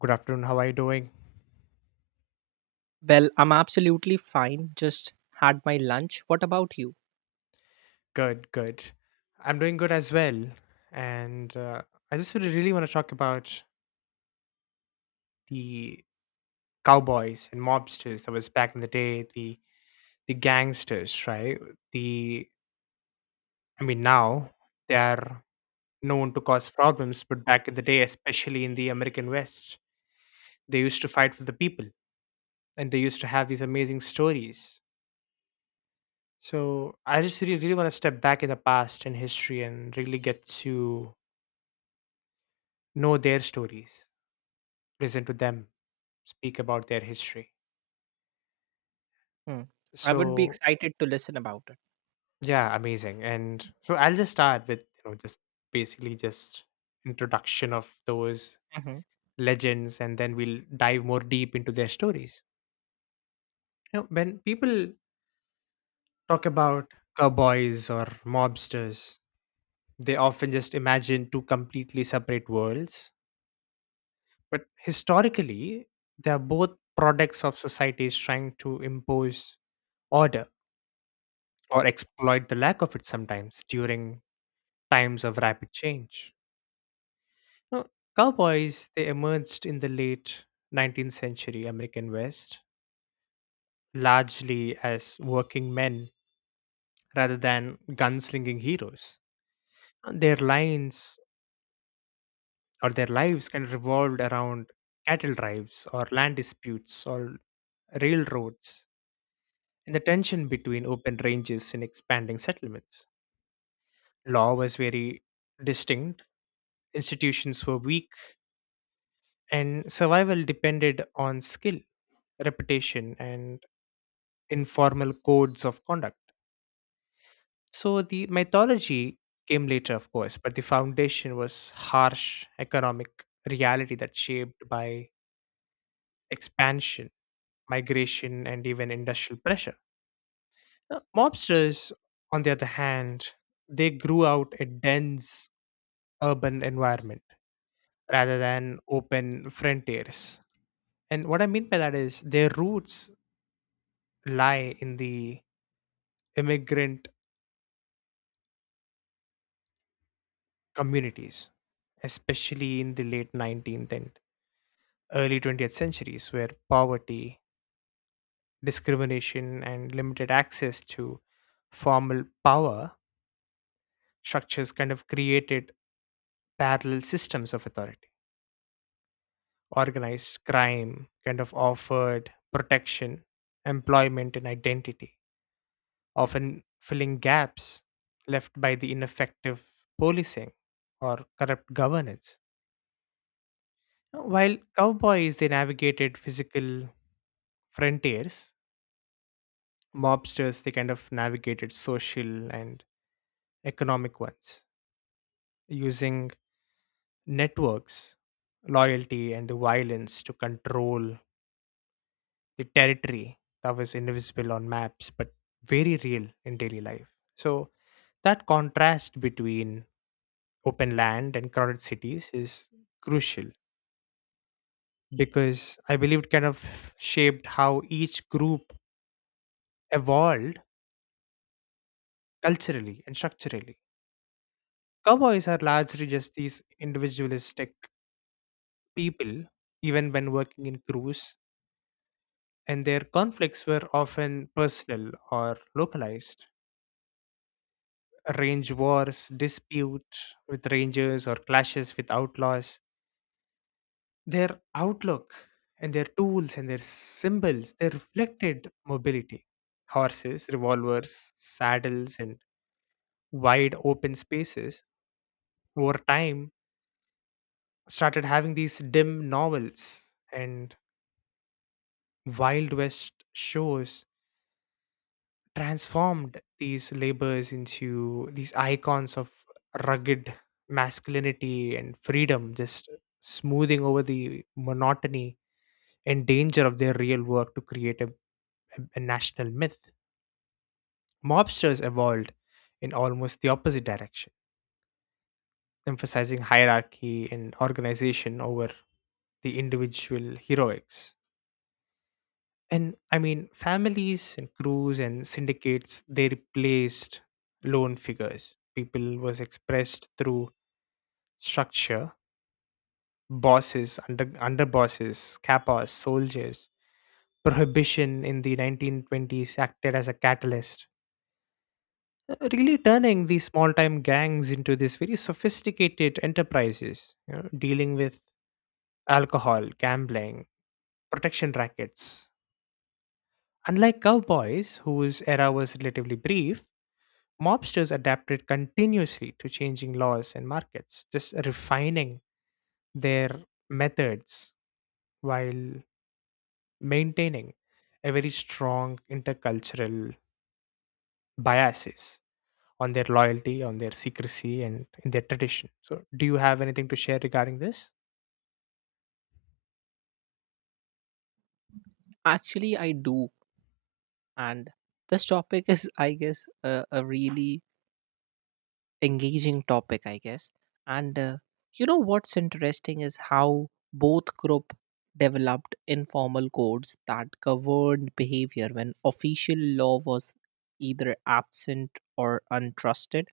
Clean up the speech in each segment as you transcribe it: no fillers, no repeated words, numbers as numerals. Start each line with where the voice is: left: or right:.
left: Good afternoon. How are you doing?
right: Well, I'm absolutely fine. Just had my lunch. What about you?
left: Good, good. I'm doing good as well. And I just really, really want to talk about the cowboys and mobsters that was back in the day, the gangsters, right? The I mean now they are known to cause problems, but back in the day, especially in the American West, they used to fight for the people and they used to have these amazing stories. So I just really, really want to step back in the past and history and really get to know their stories, listen to them speak about their history.
right: Hmm. I would be
left: So
right: excited to listen about it.
left: yeah, amazing. And so I'll just start with just basically just introduction of those
right: Mhm.
left: legends, and then we'll dive more deep into their stories. You know, when people talk about cowboys or mobsters, they often just imagine two completely separate worlds. But historically, they are both products of societies trying to impose order or exploit the lack of it sometimes during times of rapid change. Now, cowboys, they emerged in the late 19th century American West, largely as working men rather than gunslinging heroes. Their lines or their lives kind of revolved around cattle drives or land disputes or railroads and the tension between open ranges and expanding settlements. Law was very distinct, institutions were weak, and survival depended on skill, reputation, and informal codes of conduct. So the mythology came later, of course, but the foundation was harsh economic reality that shaped by expansion, migration, and even industrial pressure. Now, mobsters, on the other hand, they grew out a dense urban environment rather than open frontiers. And what I mean by that is their roots lie in the immigrant communities, especially in the late 19th and early 20th centuries, where poverty, discrimination, and limited access to formal power structures kind of created parallel systems of authority. Organized crime kind of offered protection, employment, and identity, often filling gaps left by the ineffective policing or corrupt governance. While cowboys they navigated physical frontiers, mobsters they kind of navigated social and economic ones, using networks, loyalty, and the violence to control the territory that was invisible on maps but very real in daily life. So, that contrast between open land and crowded cities is crucial because I believe it kind of shaped how each group evolved culturally and structurally. Cowboys are largely just these individualistic people, even when working in crews, and their conflicts were often personal or localized. Range wars, dispute with rangers, or clashes with outlaws. Their outlook and their tools and their symbols they reflected mobility. Horses, revolvers, saddles, and wide open spaces over time started having these dim novels and Wild West shows transformed these labors into these icons of rugged masculinity and freedom, just smoothing over the monotony and danger of their real work to create a national myth. Mobsters evolved in almost the opposite direction, emphasizing hierarchy and organization over the individual heroics. And I mean, families and crews and syndicates, they replaced lone figures. People was expressed through structure, bosses, underbosses, kappas, soldiers. Prohibition in the 1920s acted as a catalyst, really turning these small-time gangs into these very sophisticated enterprises, you know, dealing with alcohol, gambling, protection rackets. Unlike cowboys, whose era was relatively brief, mobsters adapted continuously to changing laws and markets, just refining their methods while maintaining a very strong intercultural biases on their loyalty, on their secrecy, and in their tradition. So, do you have anything to share regarding this?
right: Actually, I do. And this topic is, I guess, a really engaging topic, I guess. And You know what's interesting is how both group developed informal codes that governed behavior when official law was either absent or untrusted.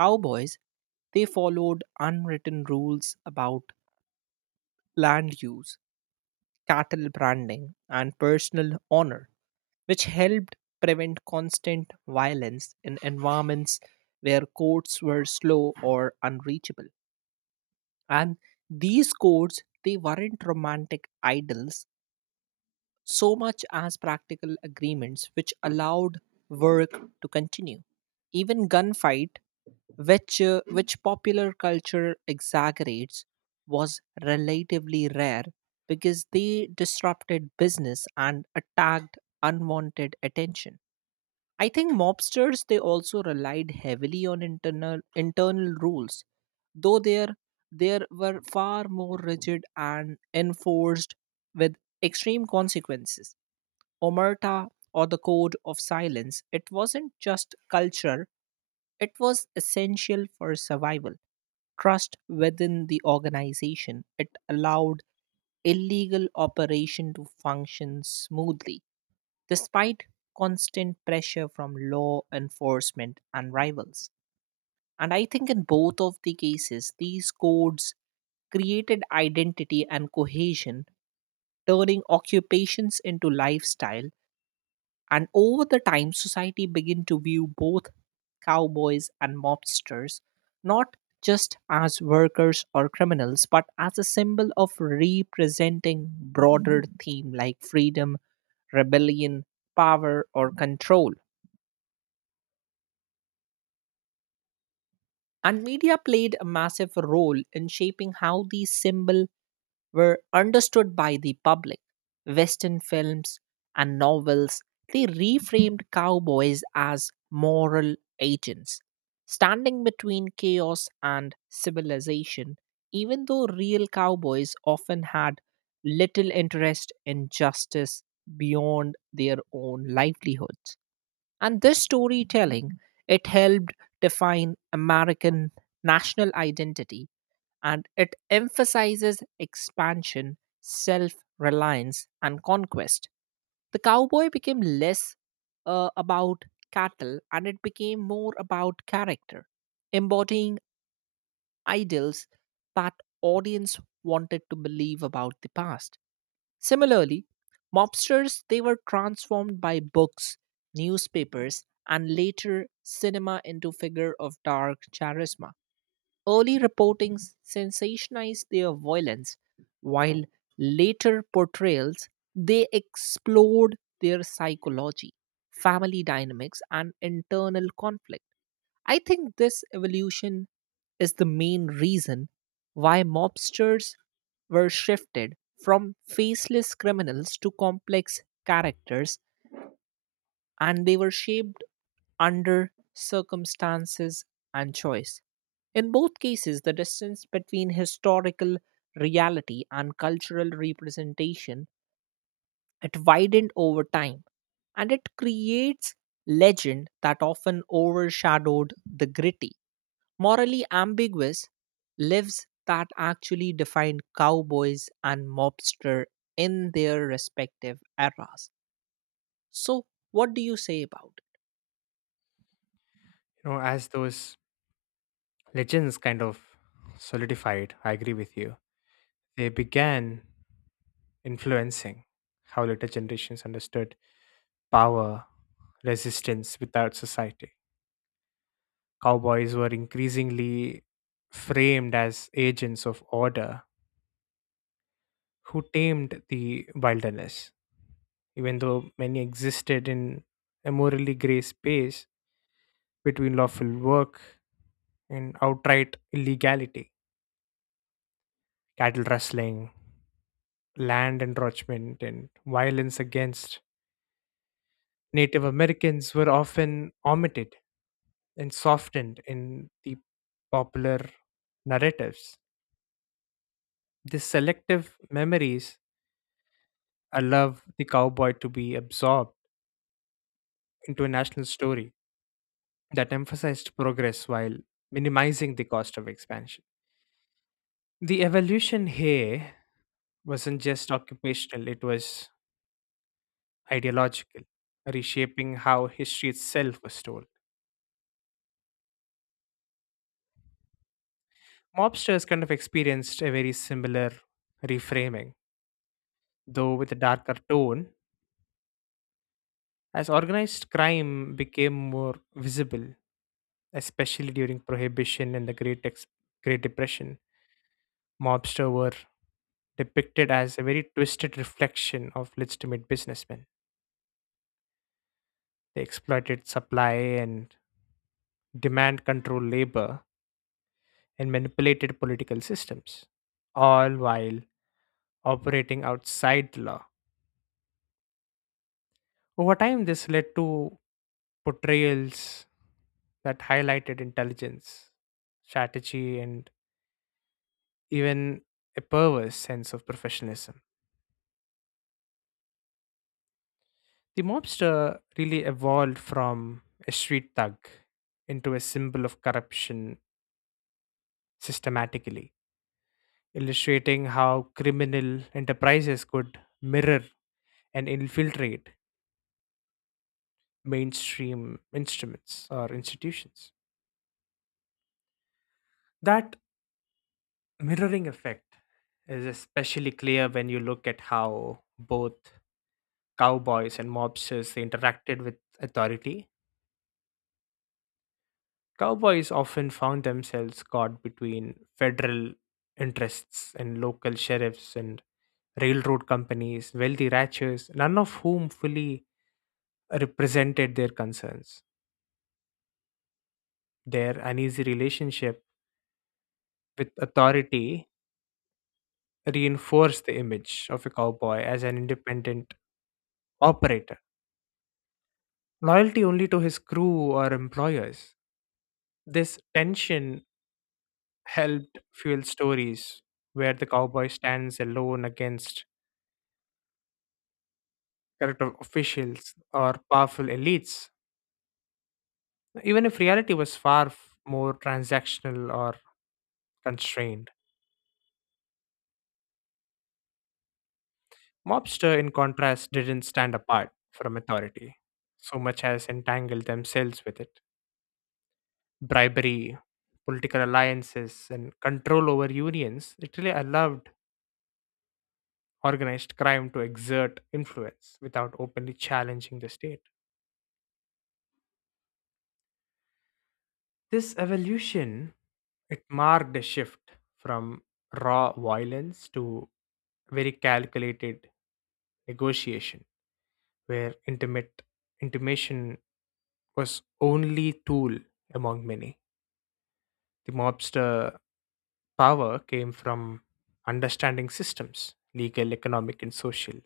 right: Cowboys, they followed unwritten rules about land use, cattle branding, and personal honor, which helped prevent constant violence in environments where courts were slow or unreachable. And these courts, they weren't romantic idols so much as practical agreements which allowed work to continue. Even gunfight, which popular culture exaggerates, was relatively rare because they disrupted business and attacked unwanted attention. I think mobsters they also relied heavily on internal rules, though there were far more rigid and enforced with extreme consequences. Omerta, or the code of silence, it wasn't just culture, it was essential for survival. Trust within the organization, it allowed illegal operation to function smoothly despite constant pressure from law enforcement and rivals. And I think in both of the cases, these codes created identity and cohesion, turning occupations into lifestyle. And over the time, society began to view both cowboys and mobsters not just as workers or criminals, but as a symbol of representing broader theme like freedom, rebellion, power, or control. And media played a massive role in shaping how these symbols were understood by the public. Western films and novels, they reframed cowboys as moral agents, standing between chaos and civilization, even though real cowboys often had little interest in justice beyond their own livelihoods. And this storytelling, it helped define American national identity and it emphasizes expansion, self reliance, and conquest. The cowboy became less about cattle and it became more about character, embodying ideals that audience wanted to believe about the past. Similarly, mobsters they were transformed by books, newspapers, and later cinema into figure of dark charisma. Early reporting sensationalized their violence, while later portrayals they explored their psychology, family dynamics, and internal conflict. I think this evolution is the main reason why mobsters were shifted from faceless criminals to complex characters and they were shaped under circumstances and choice. In both cases, the distance between historical reality and cultural representation it widened over time and it creates legend that often overshadowed the gritty morally ambiguous lives that actually defined cowboys and mobster in their respective eras. So, what do you say about it?
left: You know, as those legends kind of solidified, I agree with you, they began influencing how later generations understood power, resistance without society. Cowboys were increasingly framed as agents of order who tamed the wilderness, even though many existed in a morally gray space between lawful work and outright illegality. Cattle rustling, land encroachment, and violence against Native Americans were often omitted and softened in the popular narratives. These selective memories I love the cowboy to be absorbed into a national story that emphasized progress while minimizing the cost of expansion. The evolution here wasn't just occupational, it was ideological, reshaping how history itself was told. Mobsters kind of experienced a very similar reframing, though with a darker tone, as organized crime became more visible, especially during Prohibition and the Great Depression, mobster were depicted as a very twisted reflection of legitimate businessmen. They exploited supply and demand control labor and manipulated political systems, all while operating outside the law. Over time, this led to portrayals that highlighted intelligence, strategy, and even a perverse sense of professionalism. The mobster really evolved from a street thug into a symbol of corruption systematically, illustrating how criminal enterprises could mirror and infiltrate mainstream instruments or institutions. That mirroring effect is especially clear when you look at how both cowboys and mobsters they interacted with authority. Cowboys often found themselves caught between federal interests and local sheriffs and railroad companies, wealthy ranchers, none of whom fully represented their concerns. Their uneasy relationship with authority reinforced the image of a cowboy as an independent operator, loyalty only to his crew or employers. This tension helped fuel stories where the cowboy stands alone against corrupt officials or powerful elites, even if reality was more transactional or constrained. Mobster, in contrast, didn't stand apart from authority so much as entangled themselves with it. Bribery, political alliances, and control over unions literally allowed organized crime to exert influence without openly challenging the state. This evolution it marked a shift from raw violence to very calculated negotiation where intimate intimation was only tool among many. The mobster power came from understanding systems, legal, economic, and social,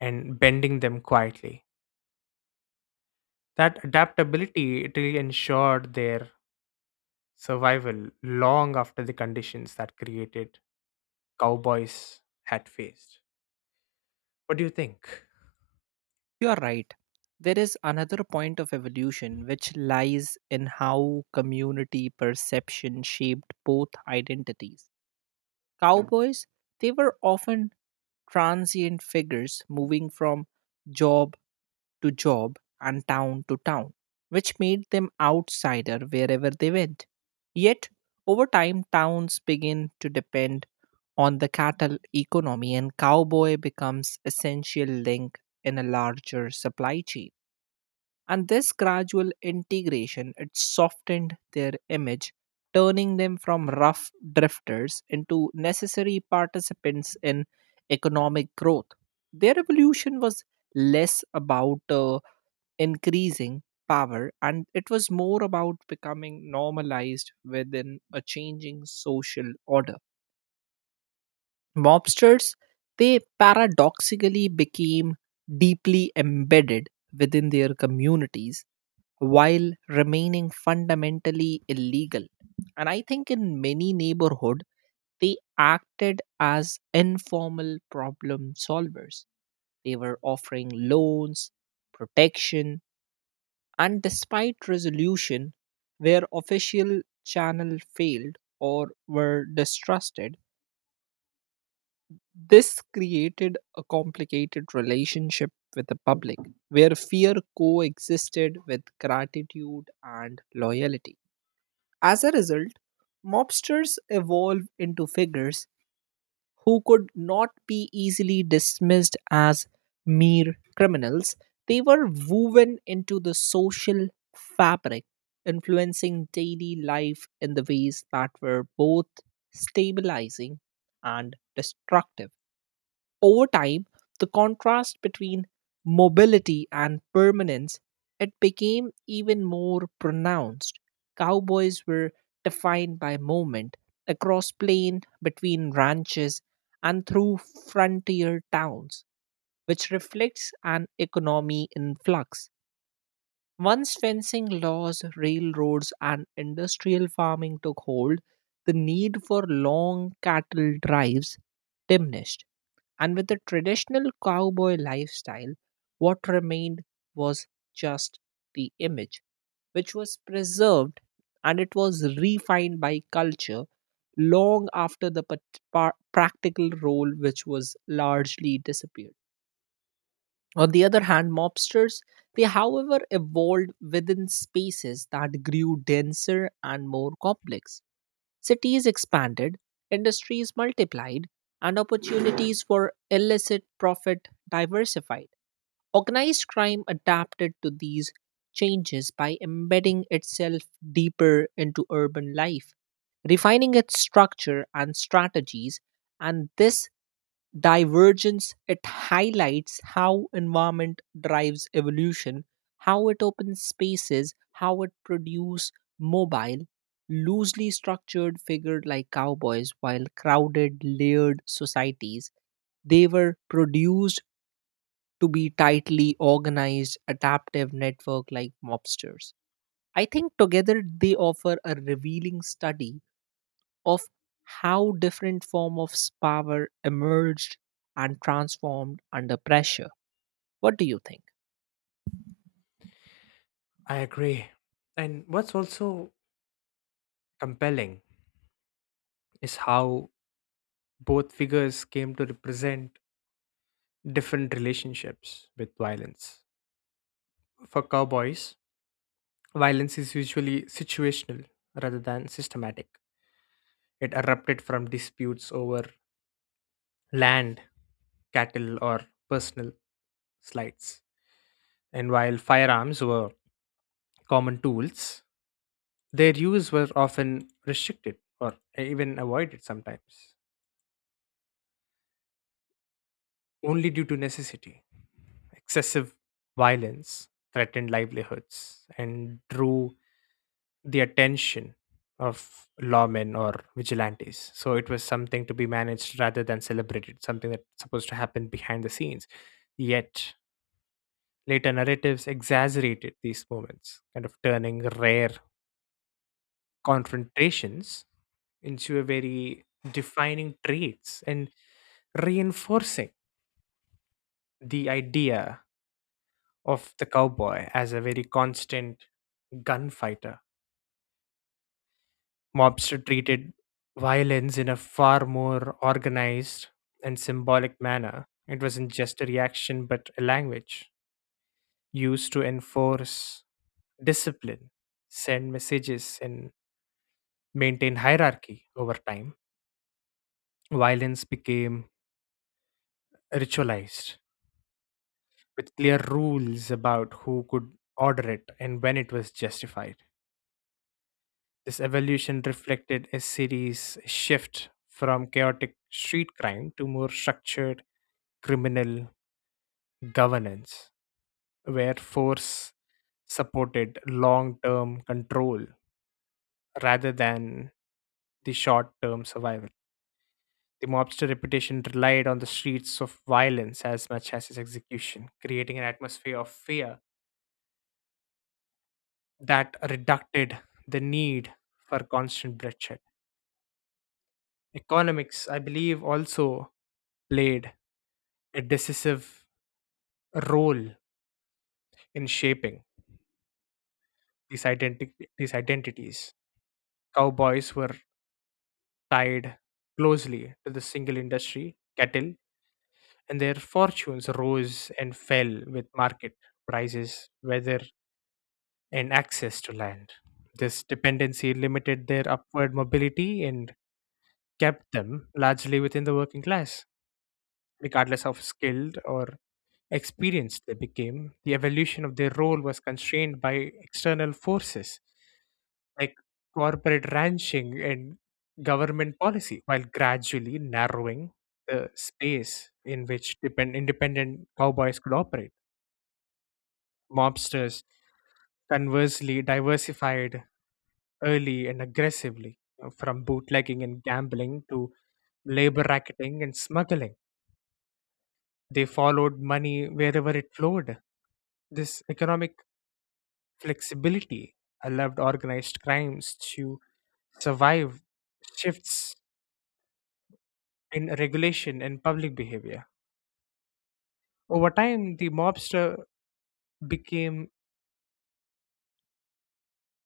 left: and bending them quietly. That adaptability it really ensured their survival long after the conditions that created cowboys had faced. What do you think?
right: You're right. There is another point of evolution which lies in how community perception shaped both identities. Cowboys, they were often transient figures moving from job to job and town to town, which made them outsider wherever they went. Yet, over time, towns begin to depend on the cattle economy and cowboy becomes essential link in a larger supply chain. And this gradual integration, it softened their image, turning them from rough drifters into necessary participants in economic growth. Their evolution was less about increasing power and it was more about becoming normalized within a changing social order. Mobsters they paradoxically became deeply embedded within their communities while remaining fundamentally illegal, and I think in many neighborhood they acted as informal problem solvers. They were offering loans, protection. And despite resolution, where official channel failed or were distrusted, this created a complicated relationship with the public where fear coexisted with gratitude and loyalty. As a result, mobsters evolve into figures who could not be easily dismissed as mere criminals. They were woven into the social fabric, influencing daily life in the ways that were both stabilizing and destructive. Over time, the contrast between mobility and permanence it became even more pronounced. Cowboys were defined by movement across plain, between ranches, and through frontier towns, which reflects an economy in flux. Once fencing laws, railroads, and industrial farming took hold, the need for long cattle drives diminished and with the traditional cowboy lifestyle, what remained was just the image, which was preserved and it was refined by culture long after the practical role, which was largely disappeared. On the other hand, mobsters, they however evolved within spaces that grew denser and more complex. Cities expanded, industries multiplied, and opportunities for illicit profit diversified. Organized crime adapted to these changes by embedding itself deeper into urban life, refining its structure and strategies, and this divergence it highlights how environment drives evolution, how it opens spaces, how it produces mobile, loosely structured figured like cowboys while crowded layered societies they were produced to be tightly organized adaptive network like mobsters. I think together they offer a revealing study of how different form of power emerged and transformed under pressure. What do you think?
left: I agree. And what's also compelling is how both figures came to represent different relationships with violence. For cowboys, violence is usually situational rather than systematic. It erupted from disputes over land, cattle, or personal slights. And while firearms were common tools, their use were often restricted or even avoided sometimes, only due to necessity. Excessive violence threatened livelihoods and drew the attention of lawmen or vigilantes. So it was something to be managed rather than celebrated, something that's supposed to happen behind the scenes. Yet later narratives exaggerated these moments, kind of turning rare confrontations into a very defining traits and reinforcing the idea of the cowboy as a very constant gunfighter. Mobster treated violence in a far more organized and symbolic manner. It wasn't just a reaction, but a language used to enforce discipline, send messages, and maintain hierarchy over time. Violence became ritualized with clear rules about who could order it and when it was justified. This evolution reflected a city's shift from chaotic street crime to more structured criminal governance, where force supported long term control rather than the short term survival. The mobster reputation relied on the streets of violence as much as its execution, creating an atmosphere of fear that reducted the need for constant bloodshed. Economics, I believe, also played a decisive role in shaping these identity these identities. Cowboys were tied closely to the single industry, cattle, and their fortunes rose and fell with market prices, weather, and access to land. This dependency limited their upward mobility and kept them largely within the working class, regardless of skilled or experienced they became, the evolution of their role was constrained by external forces like corporate ranching and government policy, while gradually narrowing the space in which independent cowboys could operate. Mobsters conversely diversified early and aggressively from bootlegging and gambling to labor racketing and smuggling. They followed money wherever it flowed. This economic flexibility allowed organized crimes to survive shifts in regulation and public behavior. Over time, the mobster became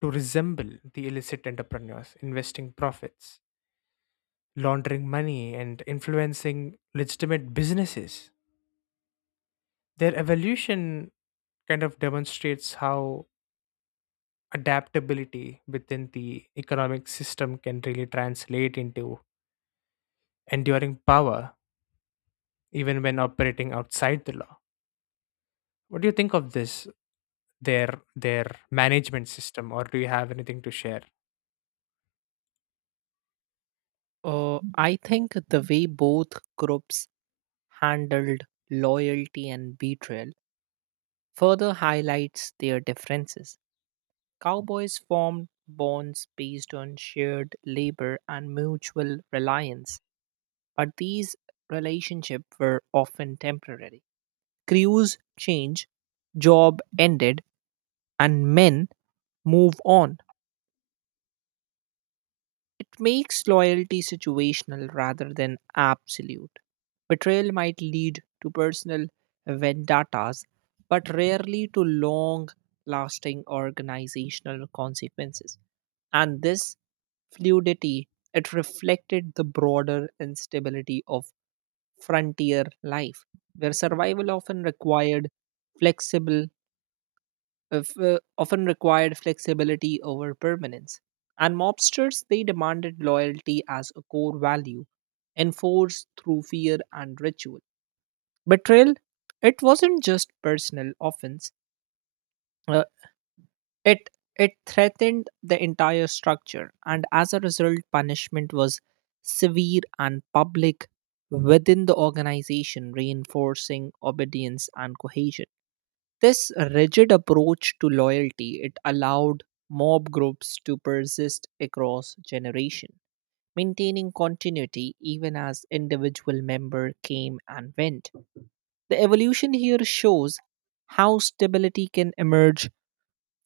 left: to resemble the illicit entrepreneurs, investing profits, laundering money, and influencing legitimate businesses. Their evolution kind of demonstrates how adaptability within the economic system can really translate into enduring power even when operating outside the law. What do you think of this their their management system, or do you have anything to share?
right: I think the way both groups handled loyalty and betrayal further highlights their differences. Cowboys formed bonds based on shared labor and mutual reliance, but these relationships were often temporary. Crews changed, job ended, and men move on. It makes loyalty situational rather than absolute. Betrayal might lead to personal vendettas, but rarely to long lasting organizational consequences. And this fluidity, it reflected the broader instability of frontier life, where survival often required flexible often required flexibility over permanence. And mobsters, they demanded loyalty as a core value, enforced through fear and ritual. Betrayal, it wasn't just personal offense, uh, it, it threatened the entire structure, and as a result, punishment was severe and public within the organization, reinforcing obedience and cohesion. This rigid approach to loyalty it allowed mob groups to persist across generation, maintaining continuity even as individual member came and went. The evolution here shows how stability can emerge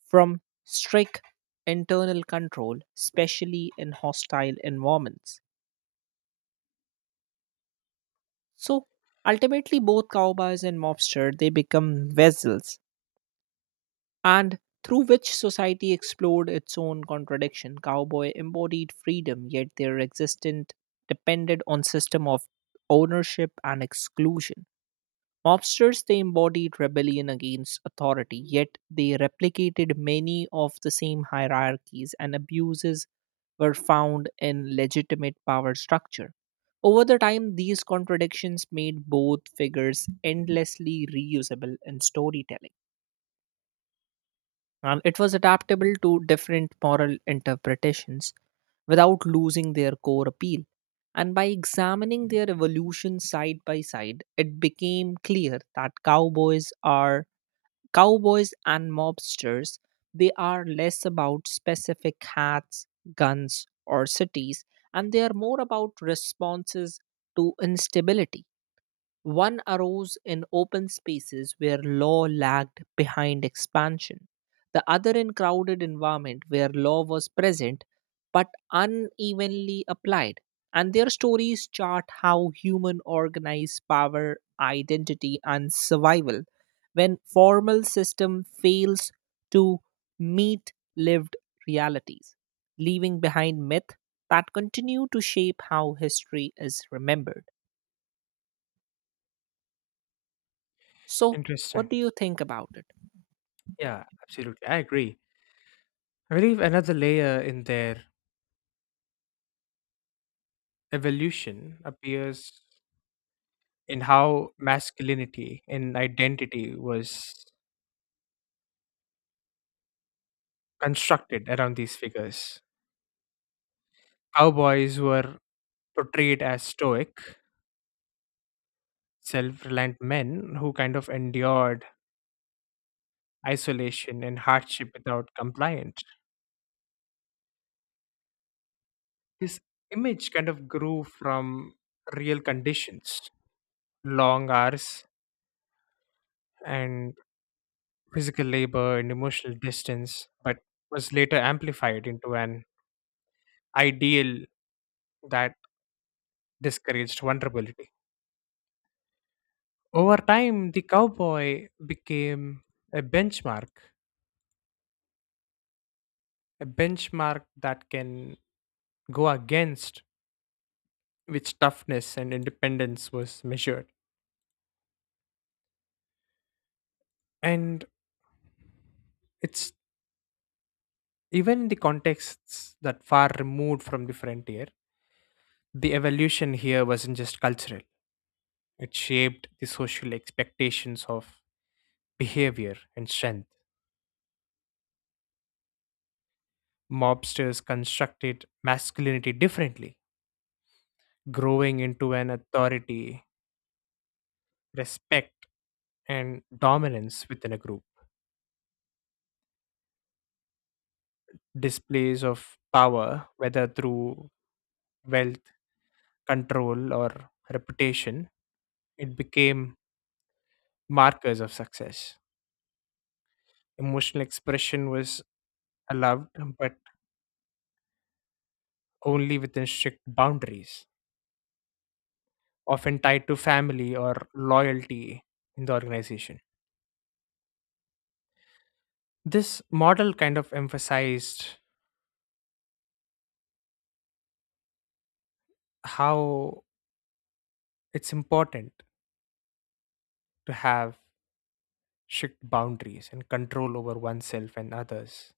right: from strict internal control, especially in hostile environments. So ultimately both cowboys and mobster they become vessels and through which society explored its own contradiction. Cowboy embodied freedom, yet their existence depended on system of ownership and exclusion. Mobsters they embodied rebellion against authority, yet they replicated many of the same hierarchies and abuses were found in legitimate power structure. Over the time, these contradictions made both figures endlessly reusable in storytelling and it was adaptable to different moral interpretations without losing their core appeal. And by examining their evolution side by side, it became clear that cowboys and mobsters. They are less about specific hats, guns, or cities, and they are more about responses to instability. One arose in open spaces where law lagged behind expansion, the other in crowded environment where law was present but unevenly applied. And their stories chart how human organize power, identity, and survival when formal system fails to meet lived realities, leaving behind myth that continue to shape how history is remembered. So,
left: Interesting.
right: what do you think about it?
left: Yeah, absolutely. I agree. I believe another layer in their evolution appears in how masculinity and identity was constructed around these figures. Cowboys were portrayed as stoic, self reliant men who kind of endured isolation and hardship without compliance. His image kind of grew from real conditions, long hours and physical labor and emotional distance, but was later amplified into an ideal that discouraged vulnerability. Over time, the cowboy became a benchmark, a benchmark that can go against which toughness and independence was measured. And it's even in the contexts that far removed from the frontier. The evolution here wasn't just cultural, it shaped the social expectations of behavior and strength. Mobsters constructed masculinity differently, growing into an authority, respect, and dominance within a group. Displays of power, whether through wealth, control, or reputation, it became markers of success. Emotional expression was allowed, but only within strict boundaries often tied to family or loyalty in the organization. This model kind of emphasized how it's important to have strict boundaries and control over oneself and others,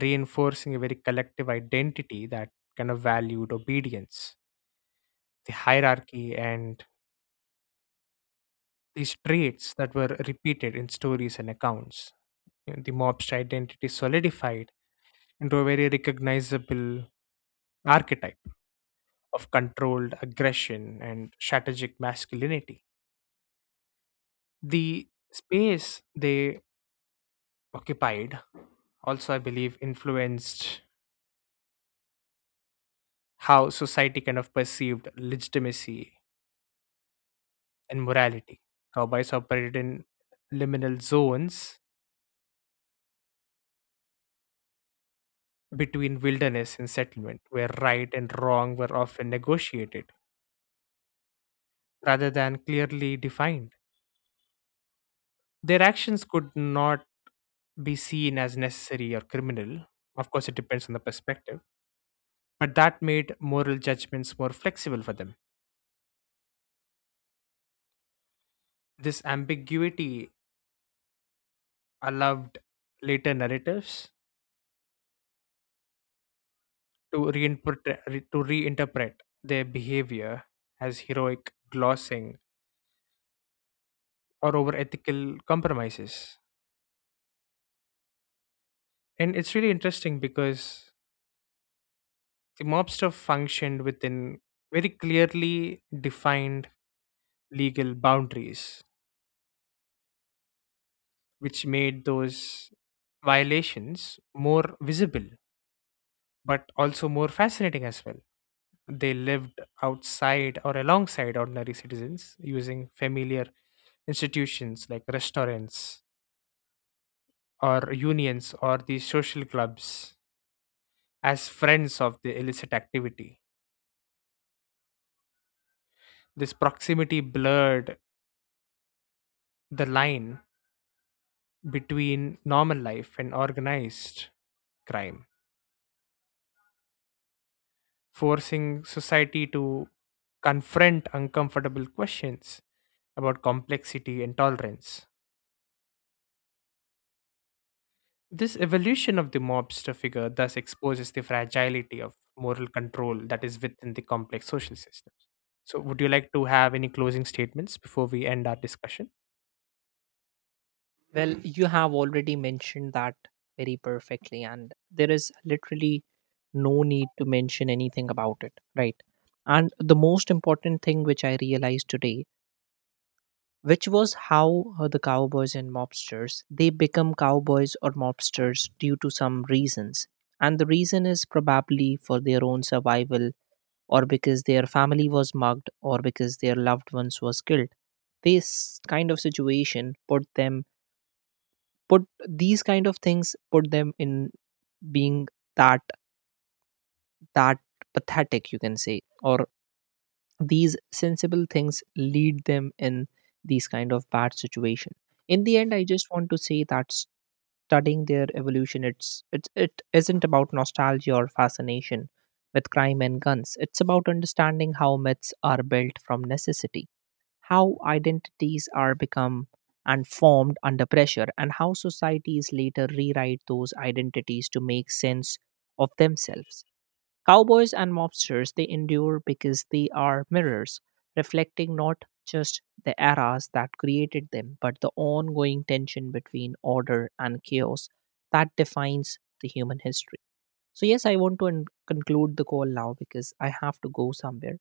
left: reinforcing a very collective identity that kind of valued obedience, the hierarchy, and these traits that were repeated in stories and accounts. You know, the mobster identity solidified into a very recognizable archetype of controlled aggression and strategic masculinity. The space they occupied also, I believe, influenced how society kind of perceived legitimacy and morality. Cowboys operated in liminal zones between wilderness and settlement, where right and wrong were often negotiated rather than clearly defined. Their actions could not be seen as necessary or criminal. Of course, it depends on the perspective but that made moral judgments more flexible for them. This ambiguity allowed later narratives to reinterpret their behavior as heroic glossing or over ethical compromises. And it's really interesting because the mobster functioned within very clearly defined legal boundaries, which made those violations more visible but also more fascinating as well. They lived outside or alongside ordinary citizens using familiar institutions like restaurants or unions or these social clubs as friends of the illicit activity. This proximity blurred the line between normal life and organized crime, forcing society to confront uncomfortable questions about complexity and tolerance. This evolution of the mobster figure thus exposes the fragility of moral control that is within the complex social systems. So, would you like to have any closing statements before we end our discussion?
right: Well, you have already mentioned that very perfectly, and there is literally no need to mention anything about it, right? And the most important thing which I realized today, which was how the cowboys and mobsters they become cowboys or mobsters due to some reasons, and the reason is probably for their own survival or because their family was mugged or because their loved ones was killed. This kind of situation put them, put these kind of things put them in being that that pathetic you can say, or these sensible things lead them in these kind of bad situation. In the end I just want to say that studying their evolution, it isn't about nostalgia or fascination with crime and guns. It's about understanding how myths are built from necessity, how identities are become and formed under pressure, and how societies later rewrite those identities to make sense of themselves. Cowboys and mobsters they endure because they are mirrors, reflecting not just the eras that created them but the ongoing tension between order and chaos that defines the human history. So, yes, I want to conclude the call now because I have to go somewhere.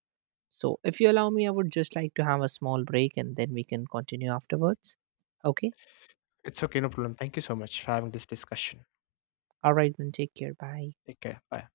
right: So, if you allow me, I would just like to have a small break and then we can continue afterwards. Okay.
left: It's okay, no problem. Thank you so much for having this discussion.
right: All right, then take care. Bye.
left: Take care. Bye.